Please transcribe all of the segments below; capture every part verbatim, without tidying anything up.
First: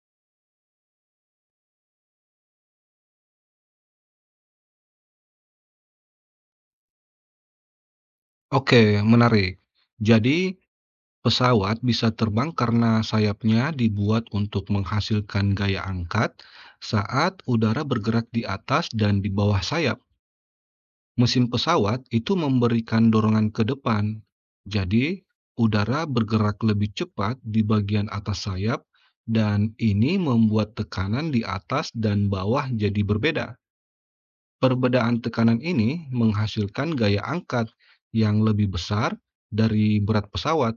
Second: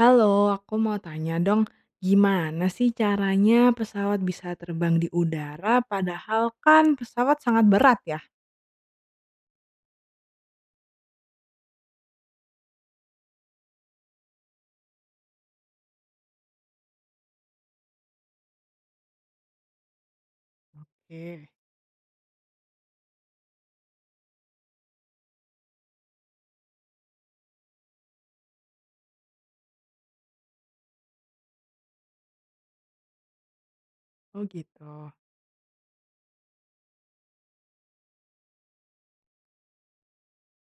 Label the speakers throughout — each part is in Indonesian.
Speaker 1: Halo, aku mau tanya dong, gimana sih caranya pesawat bisa terbang di udara padahal kan pesawat sangat berat ya?
Speaker 2: Oke, menarik. Jadi, pesawat bisa terbang karena sayapnya dibuat untuk menghasilkan gaya angkat saat udara bergerak di atas dan di bawah sayap. Mesin
Speaker 1: Oke.
Speaker 2: pesawat itu memberikan dorongan ke depan. Jadi, udara bergerak lebih cepat di bagian atas sayap, dan ini membuat tekanan di atas dan bawah jadi berbeda.
Speaker 1: Oh gitu.
Speaker 2: Perbedaan tekanan ini menghasilkan gaya angkat yang lebih besar dari berat pesawat,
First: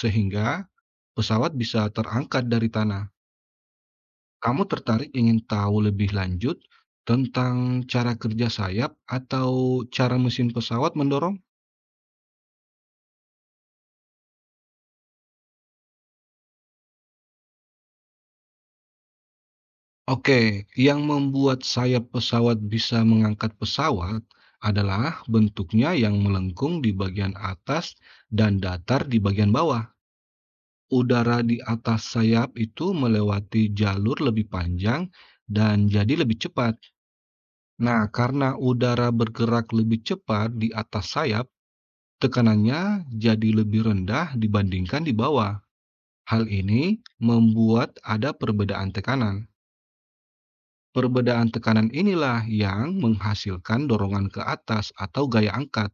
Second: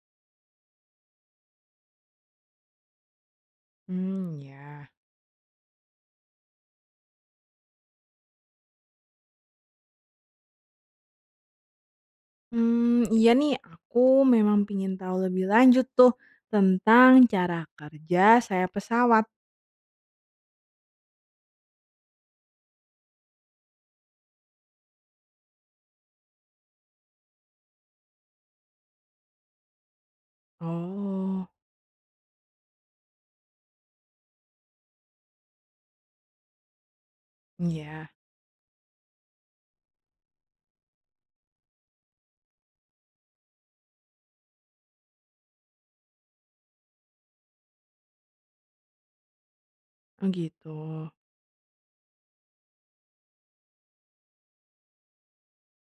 Speaker 2: sehingga pesawat bisa terangkat dari tanah.
Speaker 1: Hmm,
Speaker 2: Kamu
Speaker 1: ya.
Speaker 2: tertarik ingin tahu lebih lanjut tentang cara kerja sayap atau cara mesin pesawat mendorong?
Speaker 1: Hmm, iya nih, aku memang pingin tahu lebih lanjut tuh tentang cara kerja saya pesawat.
Speaker 2: Oke, yang membuat sayap pesawat bisa mengangkat pesawat adalah bentuknya yang melengkung di bagian atas dan datar di bagian bawah. Udara
Speaker 1: Oh,
Speaker 2: di atas sayap itu melewati jalur lebih panjang dan jadi lebih cepat. Nah,
Speaker 1: iya.
Speaker 2: karena udara bergerak lebih cepat di atas sayap, tekanannya jadi lebih rendah dibandingkan di bawah. Hal ini membuat ada perbedaan tekanan.
Speaker 1: Oh gitu.
Speaker 2: Perbedaan tekanan inilah yang menghasilkan dorongan ke atas atau gaya angkat.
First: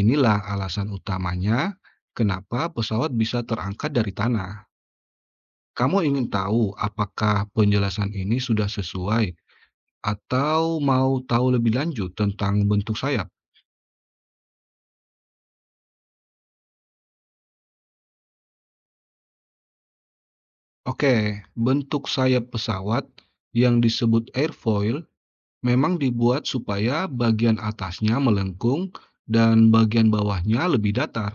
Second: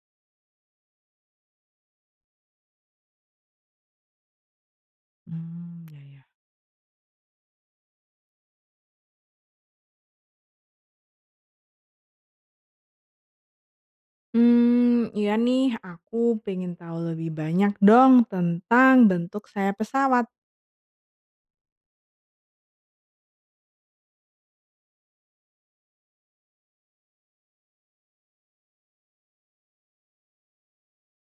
Speaker 2: Inilah alasan utamanya kenapa pesawat bisa terangkat dari tanah.
Speaker 1: Hmm,
Speaker 2: Kamu
Speaker 1: ya ya.
Speaker 2: ingin tahu apakah penjelasan ini sudah sesuai atau mau tahu lebih lanjut tentang bentuk sayap?
Speaker 1: Hmm, iya nih, aku pengen tahu lebih banyak dong tentang bentuk saya pesawat,
Speaker 2: Oke, bentuk sayap pesawat yang disebut airfoil memang dibuat supaya bagian atasnya melengkung dan bagian bawahnya lebih datar.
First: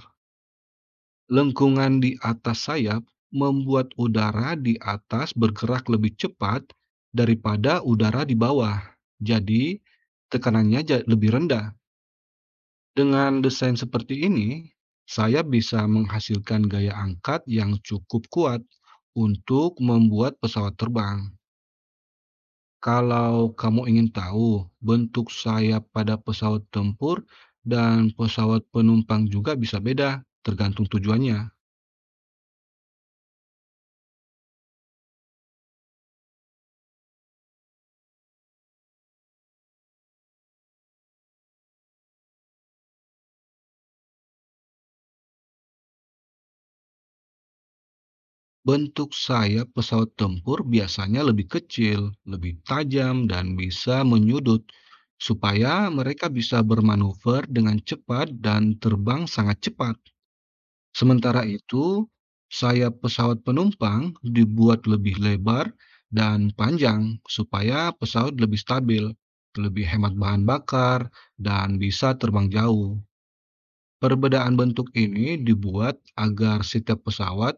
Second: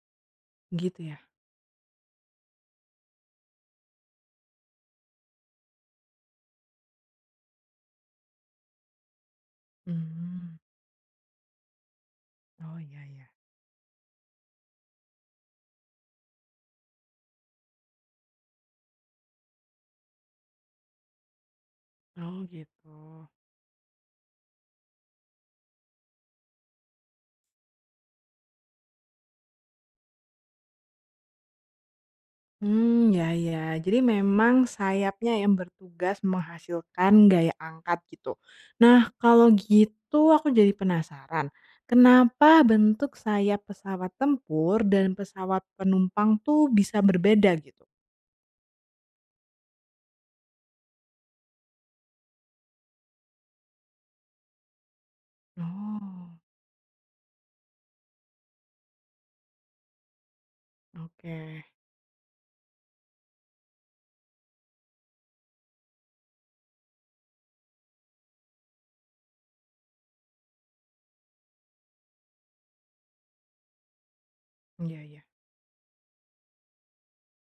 Speaker 1: gitu ya.
Speaker 2: Lengkungan di atas sayap membuat udara di atas bergerak lebih cepat daripada udara di bawah. Jadi,
Speaker 1: Mmm,
Speaker 2: tekanannya ja- lebih rendah.
Speaker 1: oh, iya ya.
Speaker 2: Dengan desain seperti ini, saya bisa menghasilkan gaya angkat yang cukup kuat untuk membuat pesawat terbang.
Speaker 1: Oh, gitu.
Speaker 2: Kalau kamu ingin tahu bentuk sayap pada pesawat tempur dan pesawat penumpang juga bisa beda, tergantung tujuannya.
Speaker 1: Hmm ya ya. Jadi memang sayapnya yang bertugas menghasilkan gaya angkat gitu. Nah, kalau gitu aku jadi penasaran, kenapa bentuk sayap pesawat tempur dan pesawat penumpang tuh bisa berbeda gitu?
Speaker 2: Bentuk sayap pesawat tempur biasanya lebih kecil, lebih tajam, dan bisa menyudut, supaya mereka
Speaker 1: Oh,
Speaker 2: bisa bermanuver dengan cepat dan terbang sangat cepat. Sementara
Speaker 1: oke.
Speaker 2: itu, sayap pesawat penumpang dibuat lebih lebar dan panjang supaya pesawat lebih stabil, lebih hemat bahan bakar, dan bisa terbang jauh. Perbedaan bentuk
Speaker 1: Iya iya.
Speaker 2: ini dibuat agar setiap pesawat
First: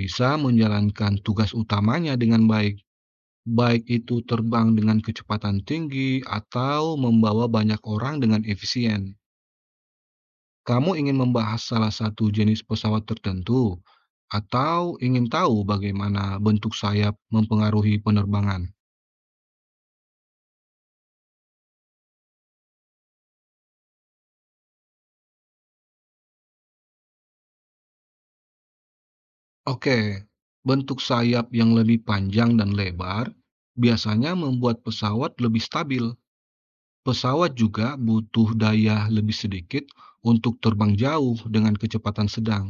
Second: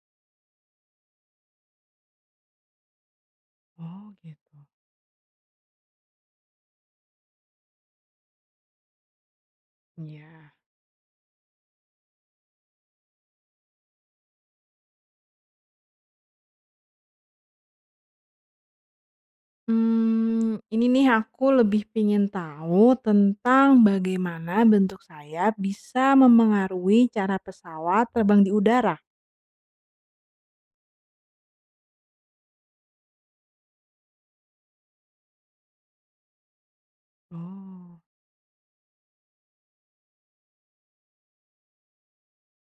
Speaker 2: bisa menjalankan tugas utamanya dengan baik, baik
Speaker 1: Oh,
Speaker 2: itu
Speaker 1: gitu.
Speaker 2: terbang dengan kecepatan tinggi atau membawa banyak orang dengan efisien.
Speaker 1: Iya.
Speaker 2: Kamu ingin membahas salah satu jenis pesawat tertentu? Atau ingin tahu bagaimana bentuk sayap mempengaruhi penerbangan?
Speaker 1: Mmm, ini nih aku lebih pingin tahu tentang bagaimana bentuk sayap bisa memengaruhi cara pesawat terbang di udara.
Speaker 2: Oke, bentuk sayap yang lebih panjang dan lebar biasanya membuat pesawat lebih stabil. Pesawat juga
Speaker 1: Oh,
Speaker 2: butuh daya lebih sedikit untuk terbang jauh dengan kecepatan sedang.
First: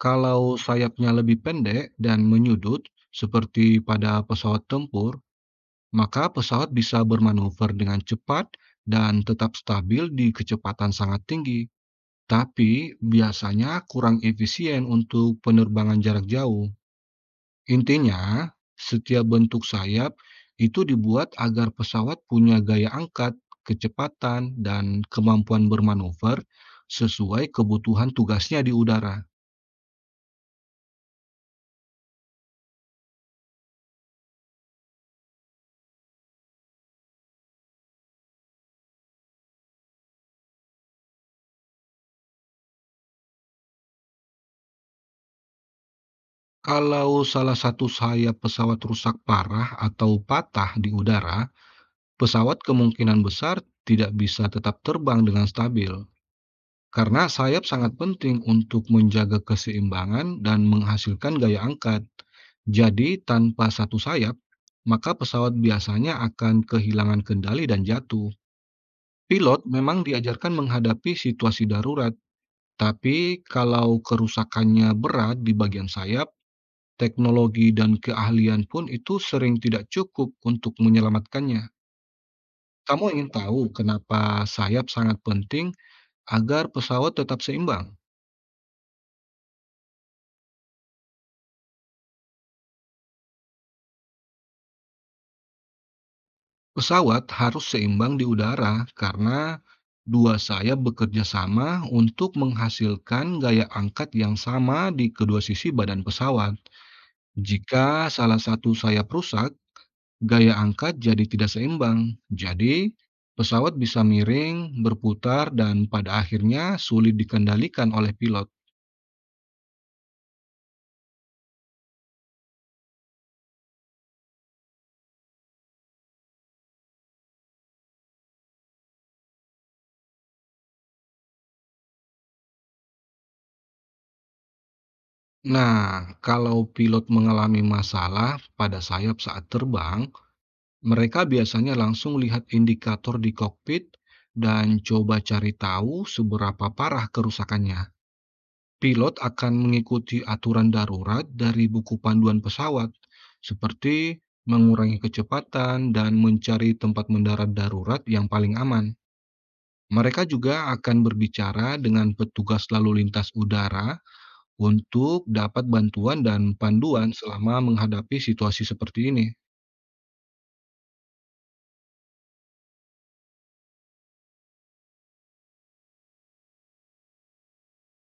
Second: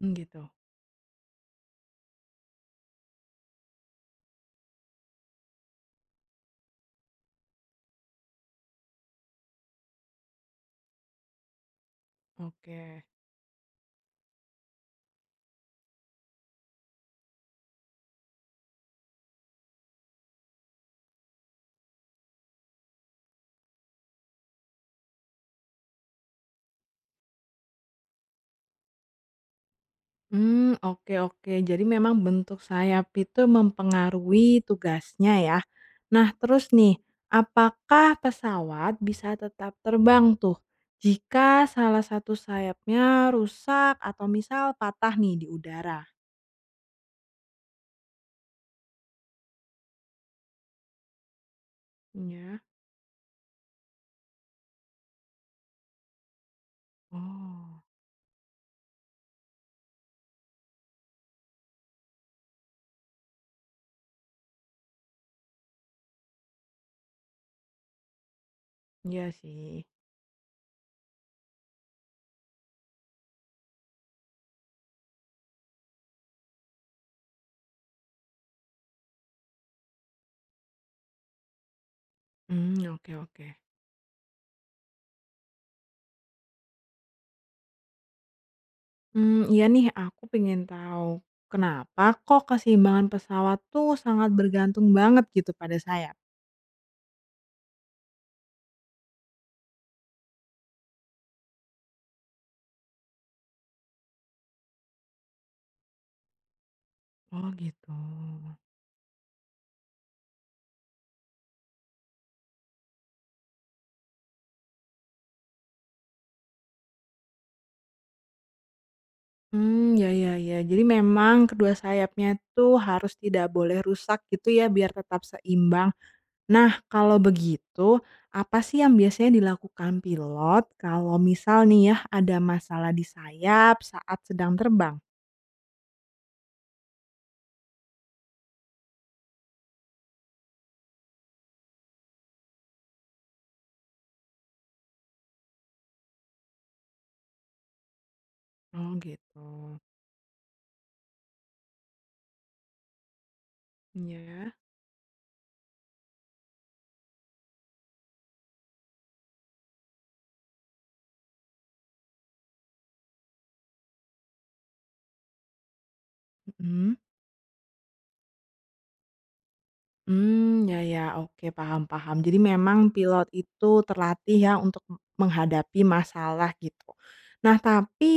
Speaker 1: mmm, gitu.
Speaker 2: Kalau sayapnya lebih pendek dan menyudut, seperti pada pesawat tempur, maka pesawat bisa bermanuver dengan cepat dan tetap stabil di kecepatan sangat tinggi. Tapi
Speaker 1: Oke.
Speaker 2: biasanya kurang efisien untuk penerbangan jarak jauh. Intinya, setiap bentuk sayap itu dibuat agar pesawat punya gaya angkat, kecepatan, dan kemampuan bermanuver sesuai kebutuhan tugasnya di udara.
Speaker 1: Hmm, oke oke. Jadi memang bentuk sayap itu mempengaruhi tugasnya ya. Nah terus nih, apakah pesawat bisa tetap terbang tuh jika salah satu sayapnya rusak atau misal patah nih di udara?
Speaker 2: Kalau salah satu sayap pesawat rusak parah atau patah di udara, pesawat
Speaker 1: Ya.
Speaker 2: kemungkinan besar tidak bisa tetap terbang dengan stabil. Karena sayap
Speaker 1: Oh.
Speaker 2: sangat penting untuk menjaga keseimbangan dan menghasilkan gaya angkat. Jadi, tanpa satu sayap, maka pesawat biasanya akan kehilangan kendali dan jatuh.
Speaker 1: Iya
Speaker 2: Pilot
Speaker 1: sih.
Speaker 2: memang diajarkan menghadapi situasi darurat, tapi kalau kerusakannya berat di bagian sayap, teknologi dan keahlian pun itu sering tidak cukup untuk menyelamatkannya.
Speaker 1: Mmm,
Speaker 2: Kamu
Speaker 1: oke
Speaker 2: ingin
Speaker 1: oke.
Speaker 2: tahu kenapa sayap sangat penting agar pesawat tetap seimbang?
Speaker 1: Hmm, iya nih aku pengen tahu kenapa kok keseimbangan pesawat tuh sangat bergantung banget gitu pada sayap?
Speaker 2: Pesawat harus seimbang di udara karena dua sayap bekerja sama untuk menghasilkan gaya angkat yang sama di kedua sisi badan pesawat.
Speaker 1: Oh
Speaker 2: Jika
Speaker 1: gitu.
Speaker 2: salah satu sayap rusak, gaya angkat jadi tidak seimbang. Jadi, pesawat bisa miring, berputar, dan pada akhirnya sulit dikendalikan oleh pilot.
Speaker 1: Hmm, ya ya ya. Jadi memang kedua sayapnya tuh harus tidak boleh rusak gitu ya biar tetap seimbang. Nah kalau begitu, apa sih yang biasanya dilakukan pilot kalau misal nih ya ada masalah di sayap saat sedang terbang?
Speaker 2: Nah, kalau pilot mengalami masalah pada sayap saat terbang, mereka biasanya langsung lihat indikator di kokpit dan coba cari tahu seberapa parah kerusakannya.
Speaker 1: Oh
Speaker 2: Pilot
Speaker 1: gitu.
Speaker 2: akan mengikuti aturan darurat dari buku panduan pesawat, seperti
Speaker 1: Ya.
Speaker 2: mengurangi kecepatan dan mencari tempat mendarat darurat yang paling aman. Mereka juga akan berbicara dengan petugas lalu lintas udara untuk dapat bantuan dan
Speaker 1: Mhm.
Speaker 2: panduan selama menghadapi situasi seperti ini.
Speaker 1: Hmm, ya ya, oke, paham paham. Jadi memang pilot itu terlatih ya untuk m- menghadapi masalah gitu. Nah, tapi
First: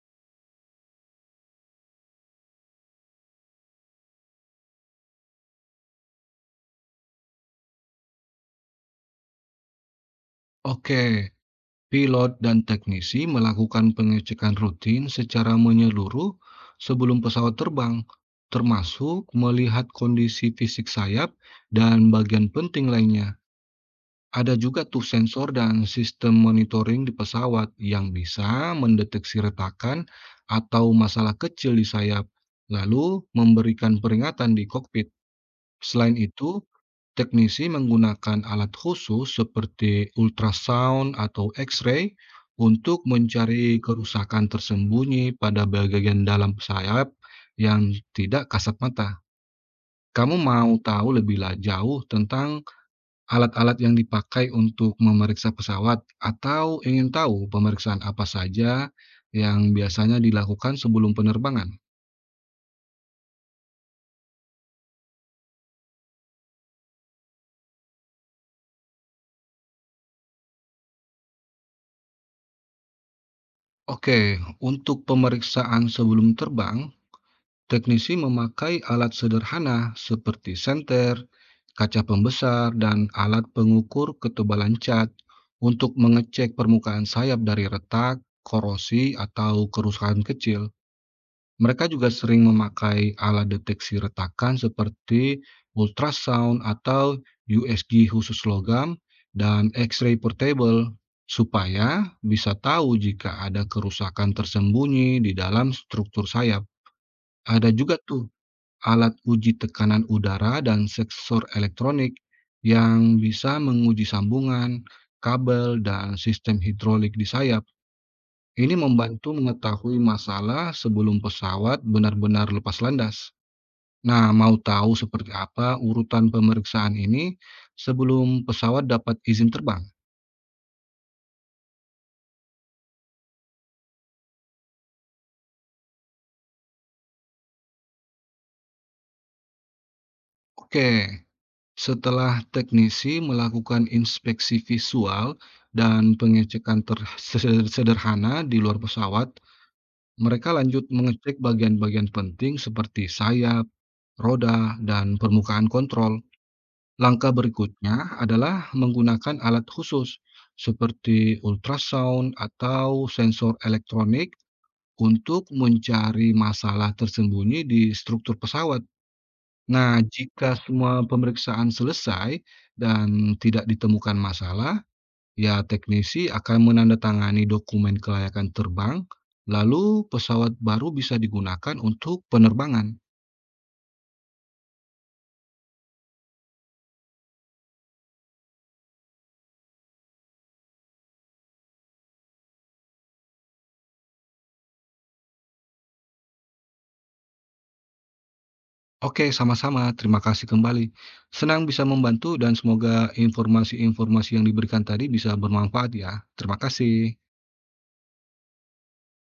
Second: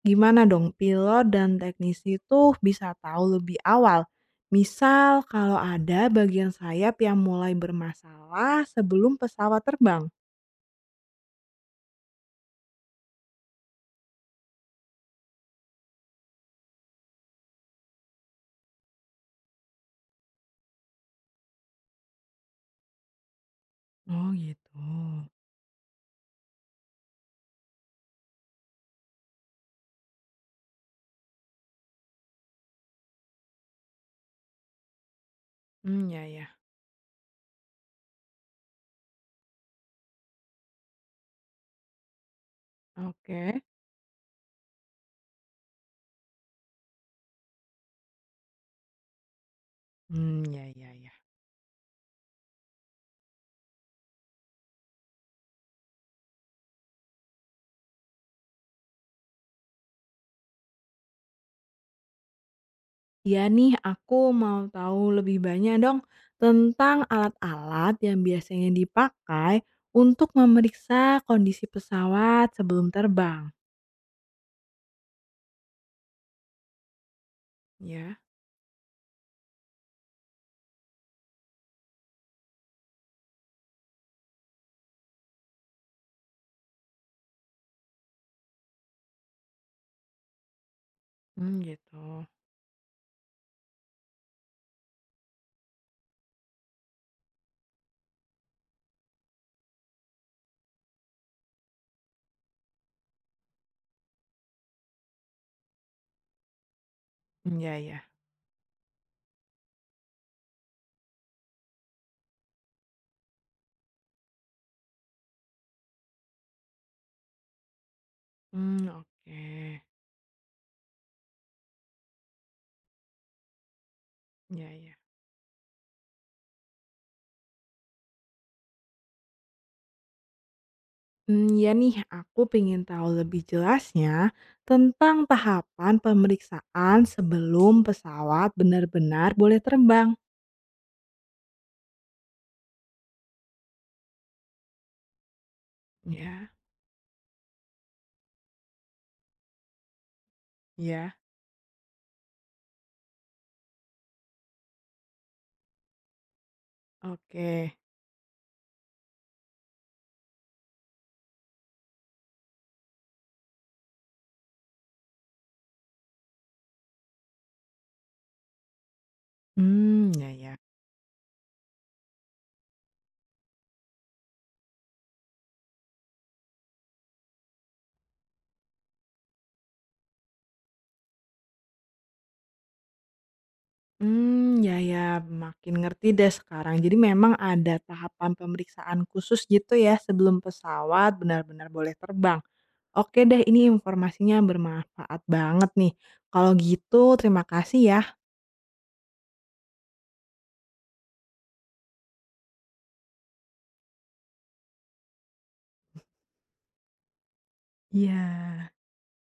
Speaker 1: gimana dong pilot dan teknisi itu bisa tahu lebih awal? Misal kalau ada bagian sayap yang mulai bermasalah sebelum pesawat terbang?
Speaker 2: Oke, pilot dan teknisi melakukan pengecekan rutin secara menyeluruh sebelum pesawat terbang, termasuk melihat kondisi fisik sayap dan bagian penting lainnya.
Speaker 1: Oh
Speaker 2: Ada
Speaker 1: gitu.
Speaker 2: juga tuh sensor dan sistem monitoring di pesawat yang bisa mendeteksi retakan atau masalah kecil di sayap, lalu memberikan peringatan di kokpit.
Speaker 1: Hmm,
Speaker 2: Selain
Speaker 1: ya ya,
Speaker 2: itu, teknisi menggunakan alat khusus seperti ultrasound atau X-ray untuk
Speaker 1: oke.
Speaker 2: mencari kerusakan tersembunyi pada bagian dalam sayap yang tidak kasat mata. Kamu
Speaker 1: Hmm, ya
Speaker 2: mau
Speaker 1: ya ya.
Speaker 2: tahu lebih la- jauh tentang alat-alat yang dipakai untuk memeriksa pesawat, atau ingin tahu pemeriksaan apa saja yang biasanya dilakukan sebelum penerbangan?
Speaker 1: Iya nih, aku mau tahu lebih banyak dong tentang alat-alat yang biasanya dipakai untuk memeriksa kondisi pesawat sebelum terbang.
Speaker 2: Oke, untuk pemeriksaan sebelum terbang. Teknisi
Speaker 1: Ya,
Speaker 2: memakai alat sederhana seperti senter, kaca pembesar, dan alat pengukur ketebalan cat untuk mengecek permukaan sayap dari retak, korosi, atau kerusakan kecil.
Speaker 1: hmm,
Speaker 2: Mereka juga
Speaker 1: gitu.
Speaker 2: sering memakai alat deteksi retakan seperti ultrasound atau U S G khusus logam dan X-ray portable supaya bisa tahu jika ada kerusakan tersembunyi di dalam struktur sayap.
Speaker 1: Hmm,
Speaker 2: Ada
Speaker 1: ya,
Speaker 2: juga
Speaker 1: ya.
Speaker 2: tuh alat uji tekanan udara dan sensor elektronik yang bisa menguji sambungan, kabel, dan sistem hidrolik di sayap. Ini
Speaker 1: Hmm,
Speaker 2: membantu
Speaker 1: oke.
Speaker 2: mengetahui masalah sebelum pesawat benar-benar lepas landas. Nah, mau
Speaker 1: Ya,
Speaker 2: tahu
Speaker 1: ya.
Speaker 2: seperti apa urutan pemeriksaan ini sebelum pesawat dapat izin terbang?
Speaker 1: Hmm, ya nih, aku pengen tahu lebih jelasnya tentang tahapan pemeriksaan sebelum pesawat benar-benar boleh terbang.
Speaker 2: Oke, setelah teknisi melakukan inspeksi visual dan
Speaker 1: Ya,
Speaker 2: pengecekan ter- sederhana di luar pesawat, mereka lanjut
Speaker 1: ya.
Speaker 2: mengecek bagian-bagian penting seperti sayap, roda, dan permukaan kontrol. Langkah
Speaker 1: Oke.
Speaker 2: berikutnya adalah menggunakan alat khusus seperti ultrasound atau sensor elektronik untuk mencari masalah tersembunyi di struktur pesawat. Nah,
Speaker 1: Hmm, ya,
Speaker 2: jika
Speaker 1: ya.
Speaker 2: semua pemeriksaan selesai dan tidak ditemukan masalah, ya, teknisi akan menandatangani dokumen kelayakan terbang, lalu pesawat baru bisa digunakan untuk penerbangan.
Speaker 1: Hmm, ya ya, makin ngerti deh sekarang. Jadi memang ada tahapan pemeriksaan khusus gitu ya sebelum pesawat benar-benar boleh terbang. Oke deh, ini informasinya bermanfaat banget nih. Kalau gitu terima kasih ya.
Speaker 2: Oke, sama-sama. Terima kasih kembali. Senang bisa membantu dan semoga informasi-informasi yang diberikan tadi bisa bermanfaat ya. Terima kasih.
Speaker 1: Iya.